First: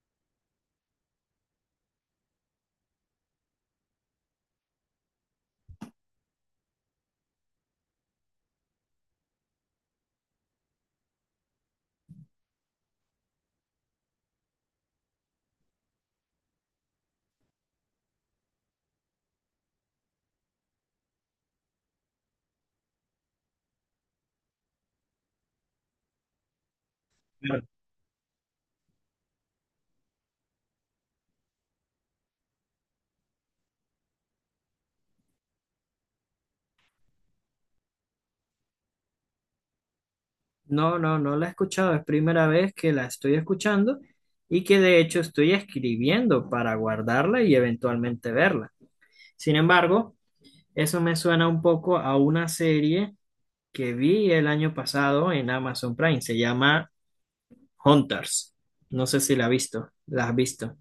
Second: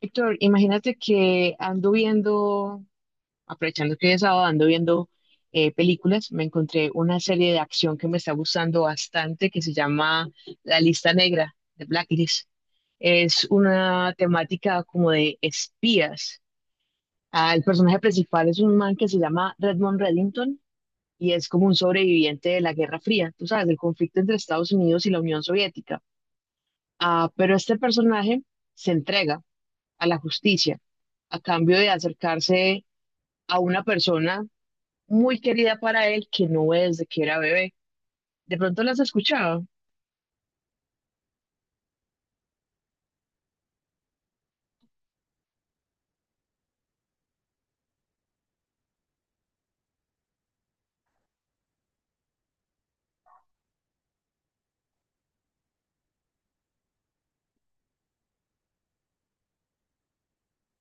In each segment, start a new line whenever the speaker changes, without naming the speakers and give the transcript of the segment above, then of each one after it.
Héctor, imagínate que ando viendo, aprovechando que es sábado, ando viendo películas. Me encontré una serie de acción que me está gustando bastante que se llama La Lista Negra, de Blacklist. Es una temática como de espías. Ah, el personaje principal es un man que se llama Redmond Reddington y es como un sobreviviente de la Guerra Fría, tú sabes, del conflicto entre Estados Unidos y la Unión Soviética. Ah, pero
Claro.
este personaje se entrega a la justicia, a cambio de acercarse a una persona muy querida para él que no es desde que era bebé. ¿De pronto las has escuchado?
No, no la he escuchado, es primera vez que la estoy escuchando y que de hecho estoy escribiendo para guardarla y eventualmente verla. Sin embargo, eso me suena un poco a una serie que vi el año pasado en Amazon Prime, se llama Hunters. No sé si la has visto, la has visto.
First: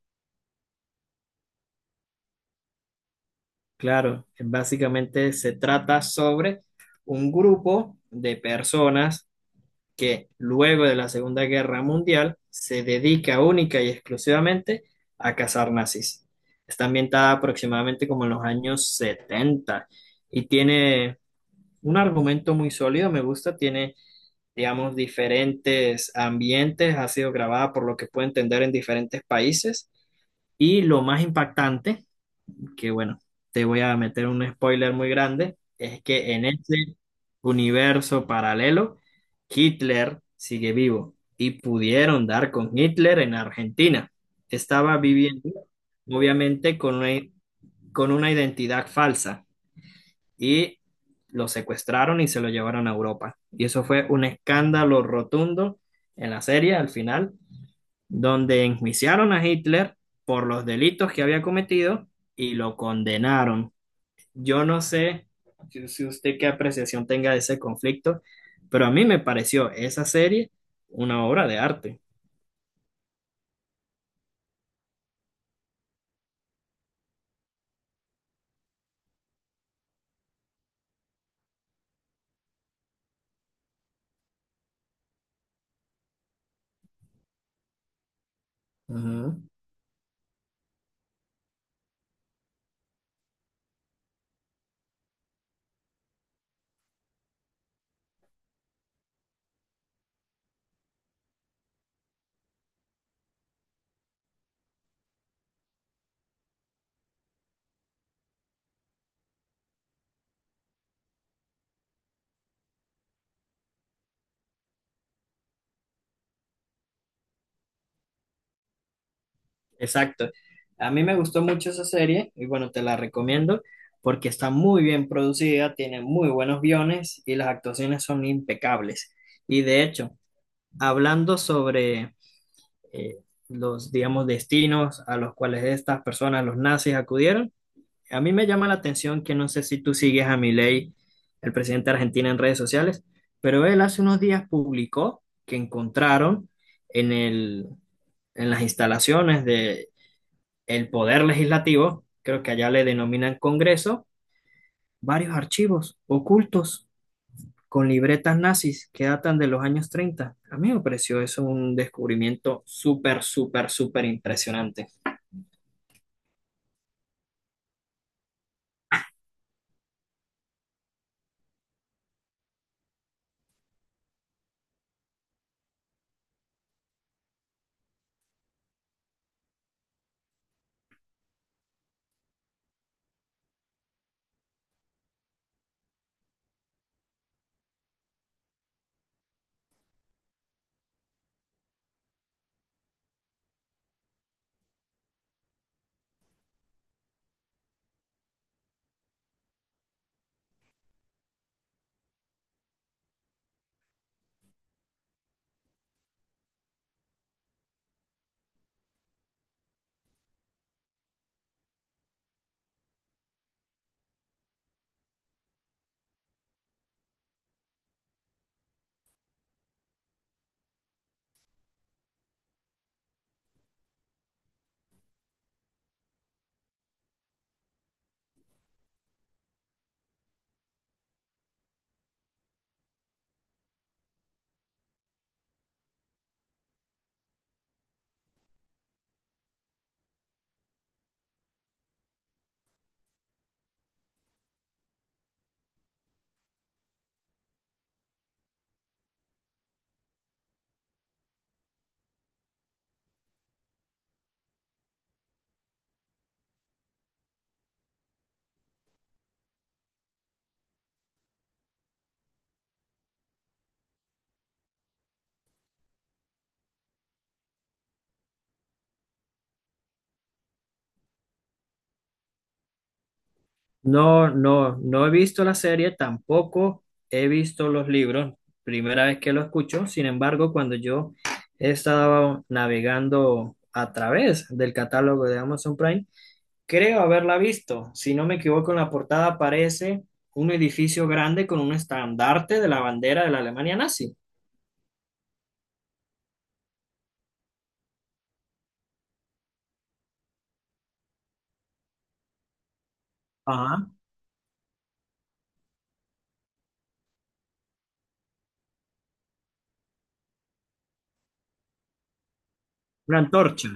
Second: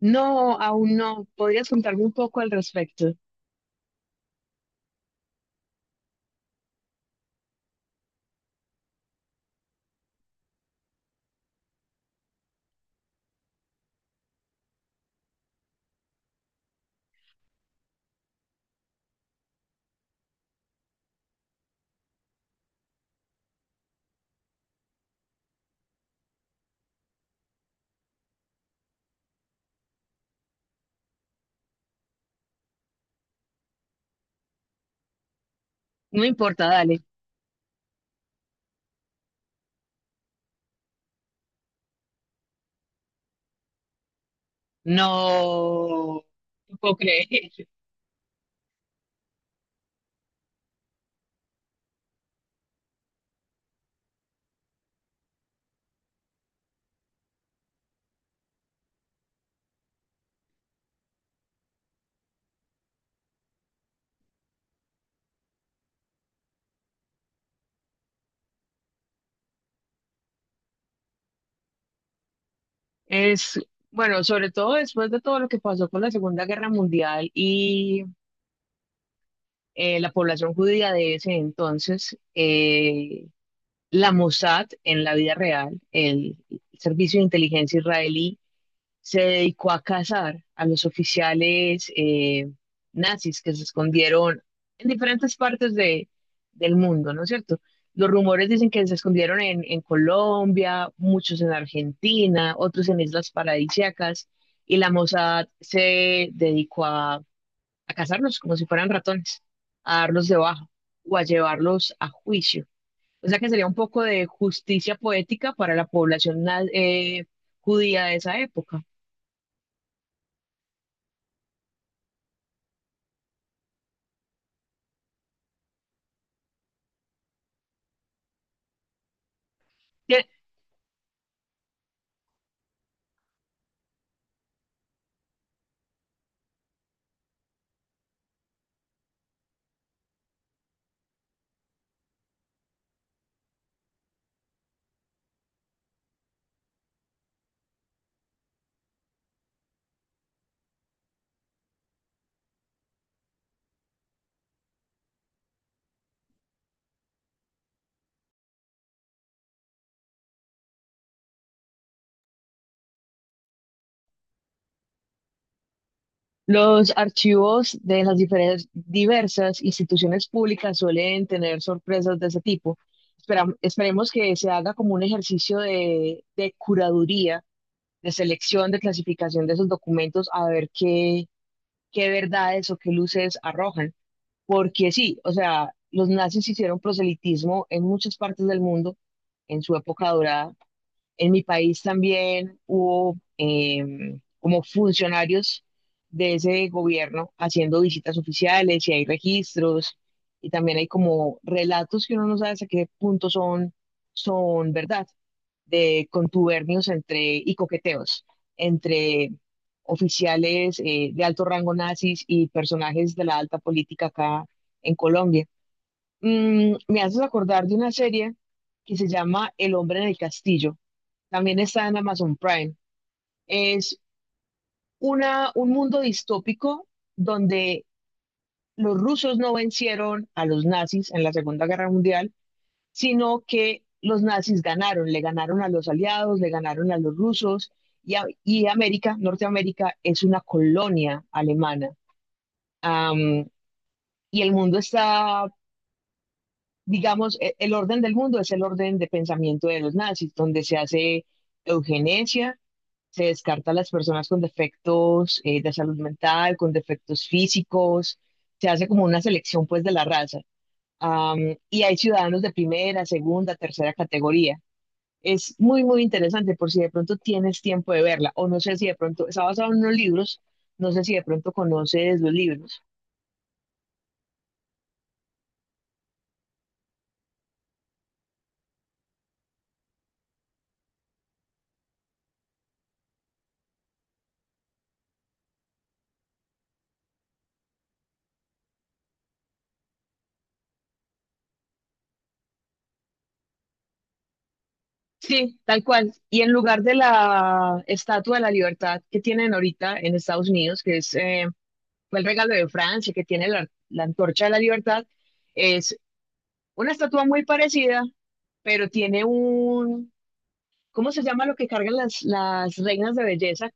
No, aún no. ¿Podrías contarme un poco al respecto?
Claro, básicamente se trata sobre un grupo de personas que luego de la Segunda Guerra Mundial se dedica única y exclusivamente a cazar nazis. Está ambientada aproximadamente como en los años 70 y tiene un argumento muy sólido, me gusta, tiene, digamos, diferentes ambientes, ha sido grabada por lo que puedo entender en diferentes países, y lo más impactante, que bueno, te voy a meter un spoiler muy grande, es
No
que en
importa,
ese
dale.
universo paralelo, Hitler sigue vivo y pudieron dar con Hitler en Argentina. Estaba viviendo,
No, no
obviamente,
puedo creer.
con una identidad falsa y lo secuestraron y se lo llevaron a Europa. Y eso fue un escándalo rotundo en la serie al final, donde enjuiciaron a Hitler por los delitos que había cometido y lo condenaron. Yo no sé si usted qué apreciación tenga de ese conflicto, pero a mí me pareció esa serie una obra de arte.
Es, bueno, sobre todo después de todo lo que pasó con la Segunda Guerra Mundial y la población judía de ese entonces, la Mossad en la vida real, el Servicio de Inteligencia Israelí, se
Ujú.
dedicó a cazar a los oficiales nazis que se escondieron en diferentes partes del mundo, ¿no es cierto? Los rumores dicen que se escondieron en Colombia, muchos en Argentina, otros en islas paradisíacas, y la Mossad se dedicó a cazarlos como si fueran ratones, a darlos de baja o a llevarlos a juicio. O sea que sería un poco de justicia poética para la población judía de esa época.
Exacto. A mí me gustó mucho esa serie y bueno, te la recomiendo porque está muy bien producida, tiene muy buenos guiones y las actuaciones son impecables. Y de hecho,
Tie-
hablando sobre eh, los, digamos, destinos a los cuales estas personas, los nazis, acudieron, a mí me llama la atención, que no sé si tú sigues a Milei, el presidente de Argentina, en redes sociales, pero él hace unos días publicó que encontraron en el, en las instalaciones del Poder Legislativo, creo que allá le denominan Congreso, varios archivos ocultos con libretas nazis que datan de los años 30. A mí me pareció eso un descubrimiento súper, súper, súper impresionante.
Los archivos de las diferentes, diversas instituciones públicas suelen tener sorpresas de ese tipo. Esperemos que se haga como un ejercicio de curaduría, de selección, de clasificación de esos documentos, a ver qué, qué verdades o qué luces arrojan. Porque sí, o sea, los nazis hicieron proselitismo en muchas partes del mundo en su época dorada en mi país también hubo como funcionarios de ese gobierno haciendo visitas oficiales y hay registros y también hay como relatos que uno no sabe hasta qué punto son, son verdad, de contubernios entre, y coqueteos entre oficiales de alto rango nazis y personajes de la alta política acá en Colombia. Me haces acordar de una serie que se llama El hombre en el castillo. También está en Amazon Prime. Es una, un mundo distópico donde los rusos no vencieron a los nazis en la Segunda Guerra Mundial, sino que los nazis ganaron, le ganaron a los aliados, le ganaron a los rusos y, y América, Norteamérica, es una colonia alemana. Am, y el mundo está, digamos, el orden del mundo es el orden de pensamiento de los nazis, donde se hace eugenesia. Se descarta a las personas con defectos de salud mental, con defectos físicos, se hace como una selección pues de la raza. Am, y hay ciudadanos de primera, segunda, tercera categoría. Es muy, muy interesante por si de pronto tienes tiempo de verla o no sé si de pronto, está basado en unos libros, no sé si de pronto conoces los libros.
No, no he visto la serie, tampoco he visto los libros, primera vez que lo escucho. Sin embargo, cuando yo estaba navegando a través del catálogo de Amazon Prime, creo haberla visto. Si no me equivoco, en la portada aparece un edificio grande con un estandarte de la bandera de la Alemania nazi.
Sí, tal cual. Y en lugar de la Estatua de la Libertad que tienen ahorita en Estados Unidos, que es, fue el regalo de Francia, que tiene la,
Ajá.
la Antorcha de la Libertad, es una estatua muy parecida, pero tiene un, ¿cómo se llama lo que cargan las reinas
Una
de
antorcha.
belleza?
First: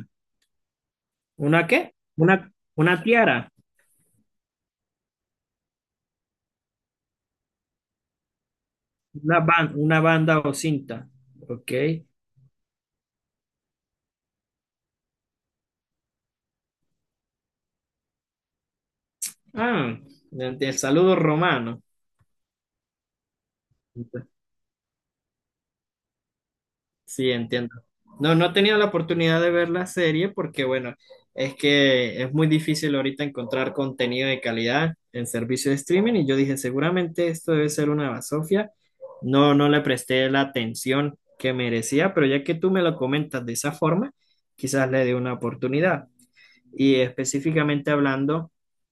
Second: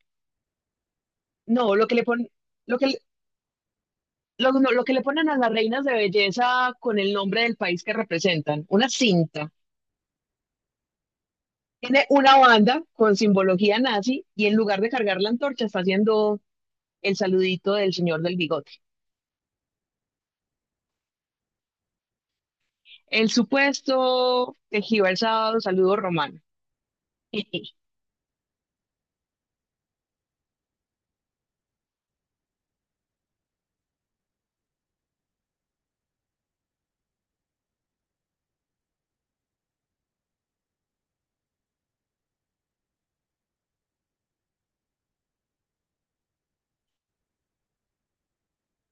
¿Una
No, lo
qué?
que le ponen, lo que,
Una tiara,
no, lo que le ponen a las reinas de belleza con el nombre del país que representan, una
una,
cinta.
una banda o cinta. Ok.
Tiene una banda con simbología nazi y en lugar de cargar la antorcha está haciendo el saludito del señor del bigote.
Ah, el saludo romano.
El supuesto tejido el sábado, saludo romano.
Sí, entiendo. No, he tenido la oportunidad de ver la serie porque, bueno, es que es muy difícil ahorita encontrar contenido de calidad en servicio de streaming, y yo dije, seguramente esto debe ser una basofia. No, no le presté la atención que merecía, pero ya que tú me lo comentas de esa forma, quizás le dé una oportunidad. Y específicamente hablando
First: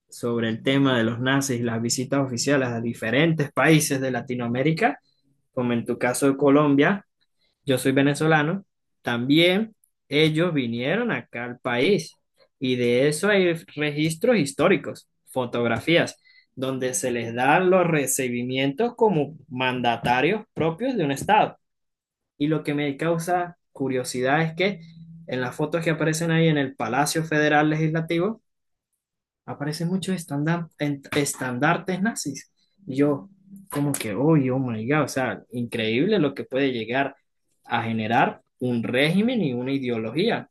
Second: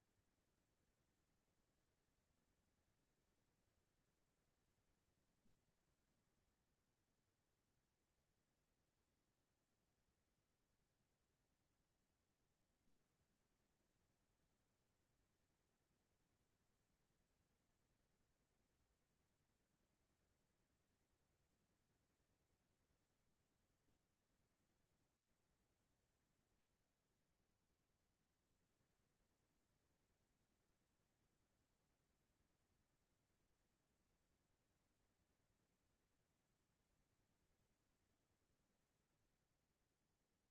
sobre el tema de los nazis y las visitas oficiales a diferentes países de Latinoamérica, como en tu caso de Colombia. Yo soy venezolano, también ellos vinieron acá al país, y de eso hay registros históricos, fotografías, donde se les dan los recibimientos como mandatarios propios de un estado. Y lo que me causa curiosidad es que en las fotos que aparecen ahí en el Palacio Federal Legislativo, aparecen muchos estandartes nazis. Y yo, como que, oye, oh my God, o sea, increíble lo que puede llegar a generar un régimen y una ideología.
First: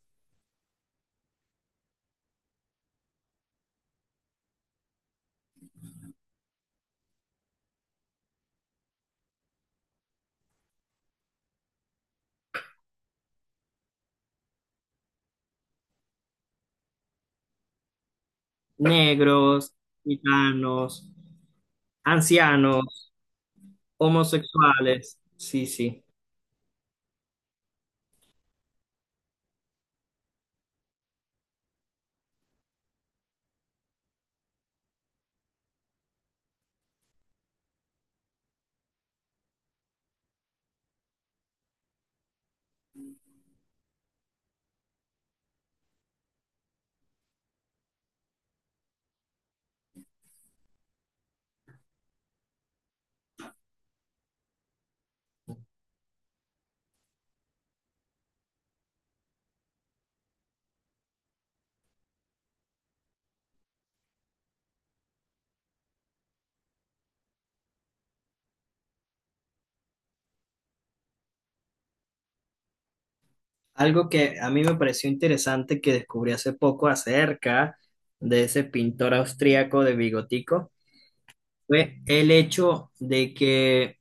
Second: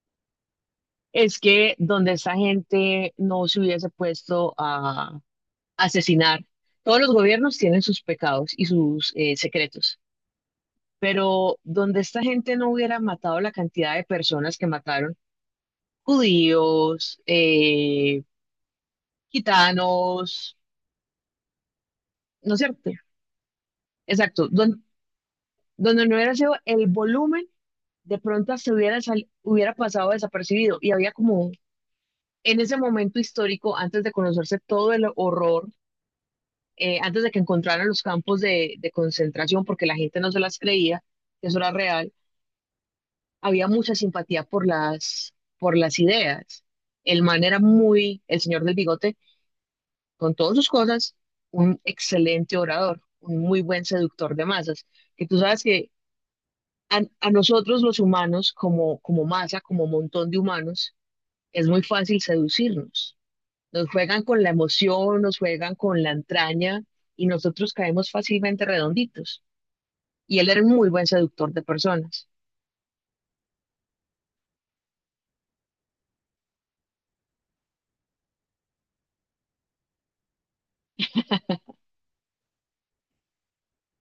Es que donde esa gente no se hubiese puesto a asesinar. Todos los gobiernos tienen sus pecados y sus secretos, pero donde esta gente no hubiera matado la cantidad de personas que mataron, judíos,
Negros,
gitanos,
gitanos,
¿no es cierto?
ancianos,
Exacto,
homosexuales. Sí, sí.
donde no hubiera sido el volumen, de pronto hasta hubiera, hubiera pasado desapercibido y había como un- en ese momento histórico, antes de conocerse todo el horror, antes de que encontraran los campos de concentración, porque la gente no se las creía, que eso era real había mucha simpatía por las ideas. El man era muy, el señor del bigote, con todas sus cosas, un excelente orador, un muy buen seductor de masas. Que tú sabes que a nosotros los humanos, como, como masa, como montón de humanos, es muy fácil seducirnos. Nos juegan con la emoción, nos juegan con la entraña y nosotros caemos fácilmente redonditos. Y él era un muy buen seductor de personas.
Algo que a mí me pareció interesante, que descubrí hace poco acerca de ese pintor austríaco de bigotico, fue el hecho de que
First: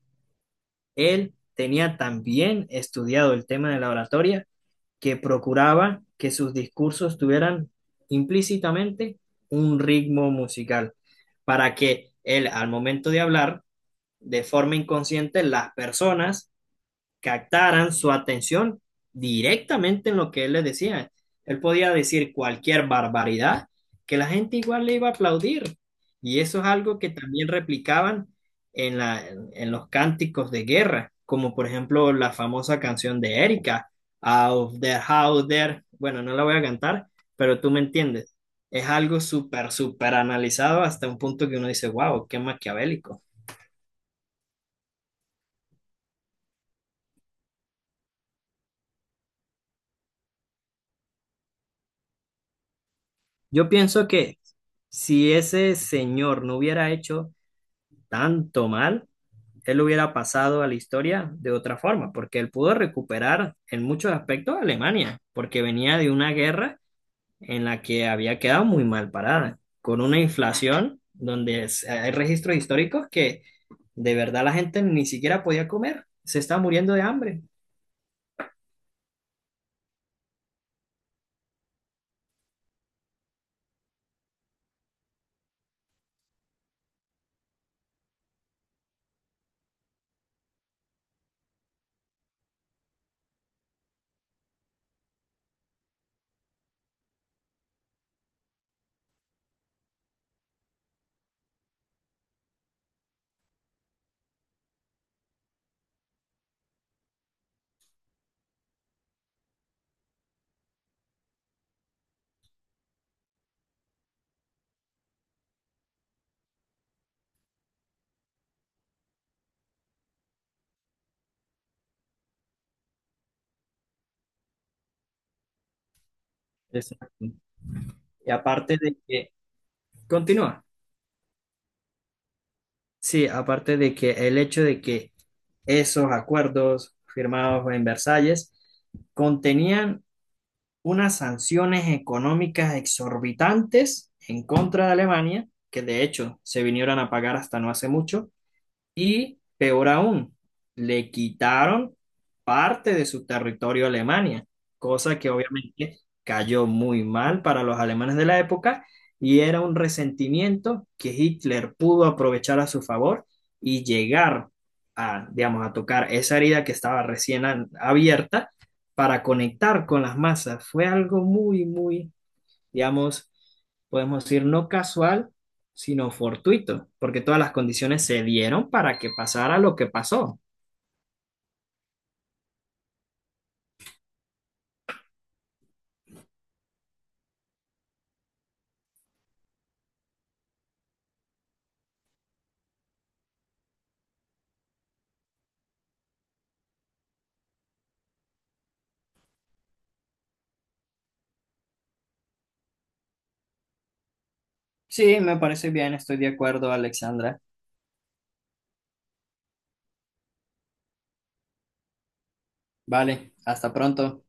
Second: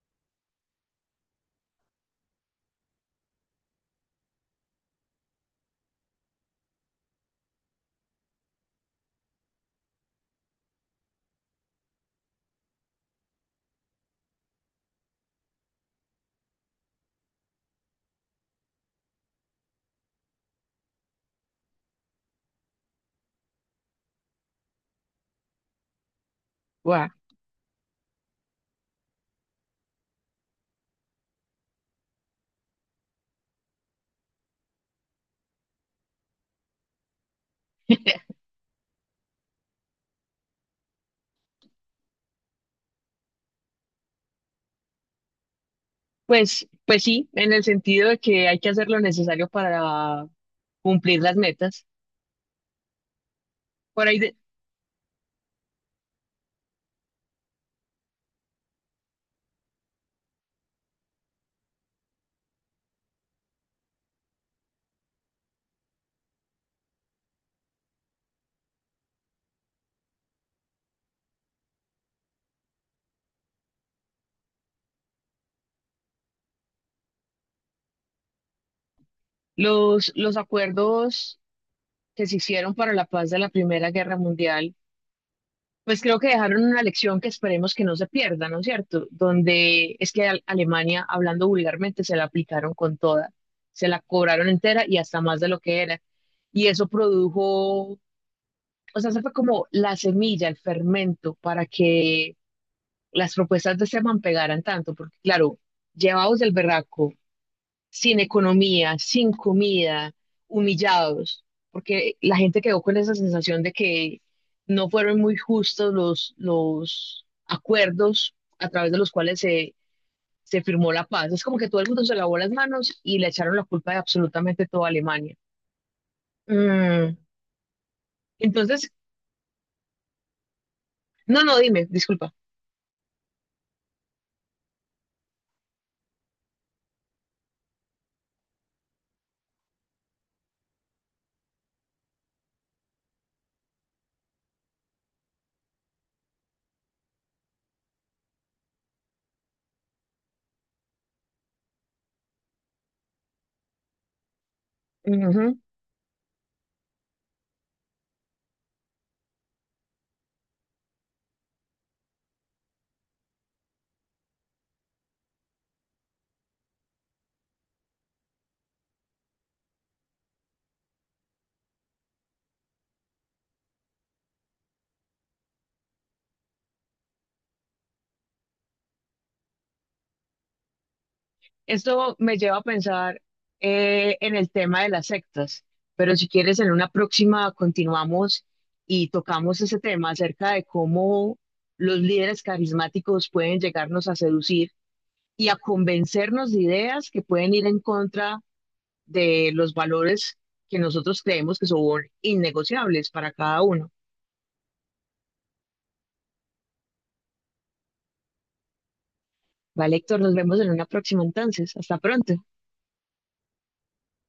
él tenía también estudiado el tema de la oratoria, que procuraba que sus discursos tuvieran implícitamente un ritmo musical para que él, al momento de hablar, de forma inconsciente, las personas captaran su atención directamente en lo que él les decía. Él podía decir cualquier barbaridad que la gente igual le iba a aplaudir. Y eso es algo que también replicaban en la, en los cánticos de guerra, como por ejemplo la famosa canción de Erika, Out there, out there. Bueno, no la voy a cantar, pero tú me entiendes. Es algo súper, súper analizado hasta un punto que uno dice, wow, qué maquiavélico.
Pues, pues sí, en el sentido de que hay que hacer lo necesario para cumplir las metas.
Yo
Por
pienso
ahí de-
que si ese señor no hubiera hecho tanto mal, él hubiera pasado a la historia de otra forma, porque él pudo recuperar en muchos aspectos a Alemania, porque venía de una guerra en la que había quedado muy mal parada, con una inflación, donde hay registros históricos que de verdad la gente ni siquiera podía comer, se está muriendo de hambre.
los acuerdos que se hicieron para la paz de la Primera Guerra Mundial, pues creo que dejaron una lección que esperemos que no se pierda, ¿no es cierto? Donde es que a Alemania, hablando vulgarmente, se la aplicaron con toda, se la cobraron entera y hasta más de lo que era. Y eso produjo, o sea, se fue como la semilla, el fermento para que las propuestas de Esteban pegaran tanto, porque claro, llevados del berraco, sin economía, sin comida, humillados, porque la gente quedó con esa sensación de que no fueron muy justos los acuerdos a través de los cuales se, se firmó la paz. Es como que todo el mundo se lavó las manos y le echaron la culpa de absolutamente toda Alemania. Mm,
Exacto. Y aparte
Entonces,
de que, continúa,
no, no, dime, disculpa.
sí, aparte de que el hecho de que esos acuerdos firmados en Versalles contenían unas sanciones económicas exorbitantes en contra de Alemania, que de hecho se vinieron a pagar hasta no hace mucho, y peor aún, le quitaron parte de su territorio a Alemania, cosa que
Ujú.
obviamente cayó muy mal para los alemanes de la época, y era un resentimiento que Hitler pudo aprovechar a su favor y llegar a, digamos, a tocar esa herida que estaba recién abierta para conectar con las masas. Fue algo muy, muy, digamos, podemos decir, no casual, sino fortuito, porque todas las condiciones se dieron para que pasara lo que pasó.
Esto me lleva a pensar en el tema de las sectas, pero si quieres, en una próxima continuamos y tocamos ese tema acerca de cómo los líderes carismáticos pueden llegarnos a seducir y a convencernos de ideas que pueden ir en contra de los valores que nosotros creemos que son innegociables para cada uno.
Sí, me parece bien, estoy de acuerdo, Alexandra.
Vale, Héctor, nos vemos en una próxima entonces. Hasta pronto.
Vale, hasta pronto.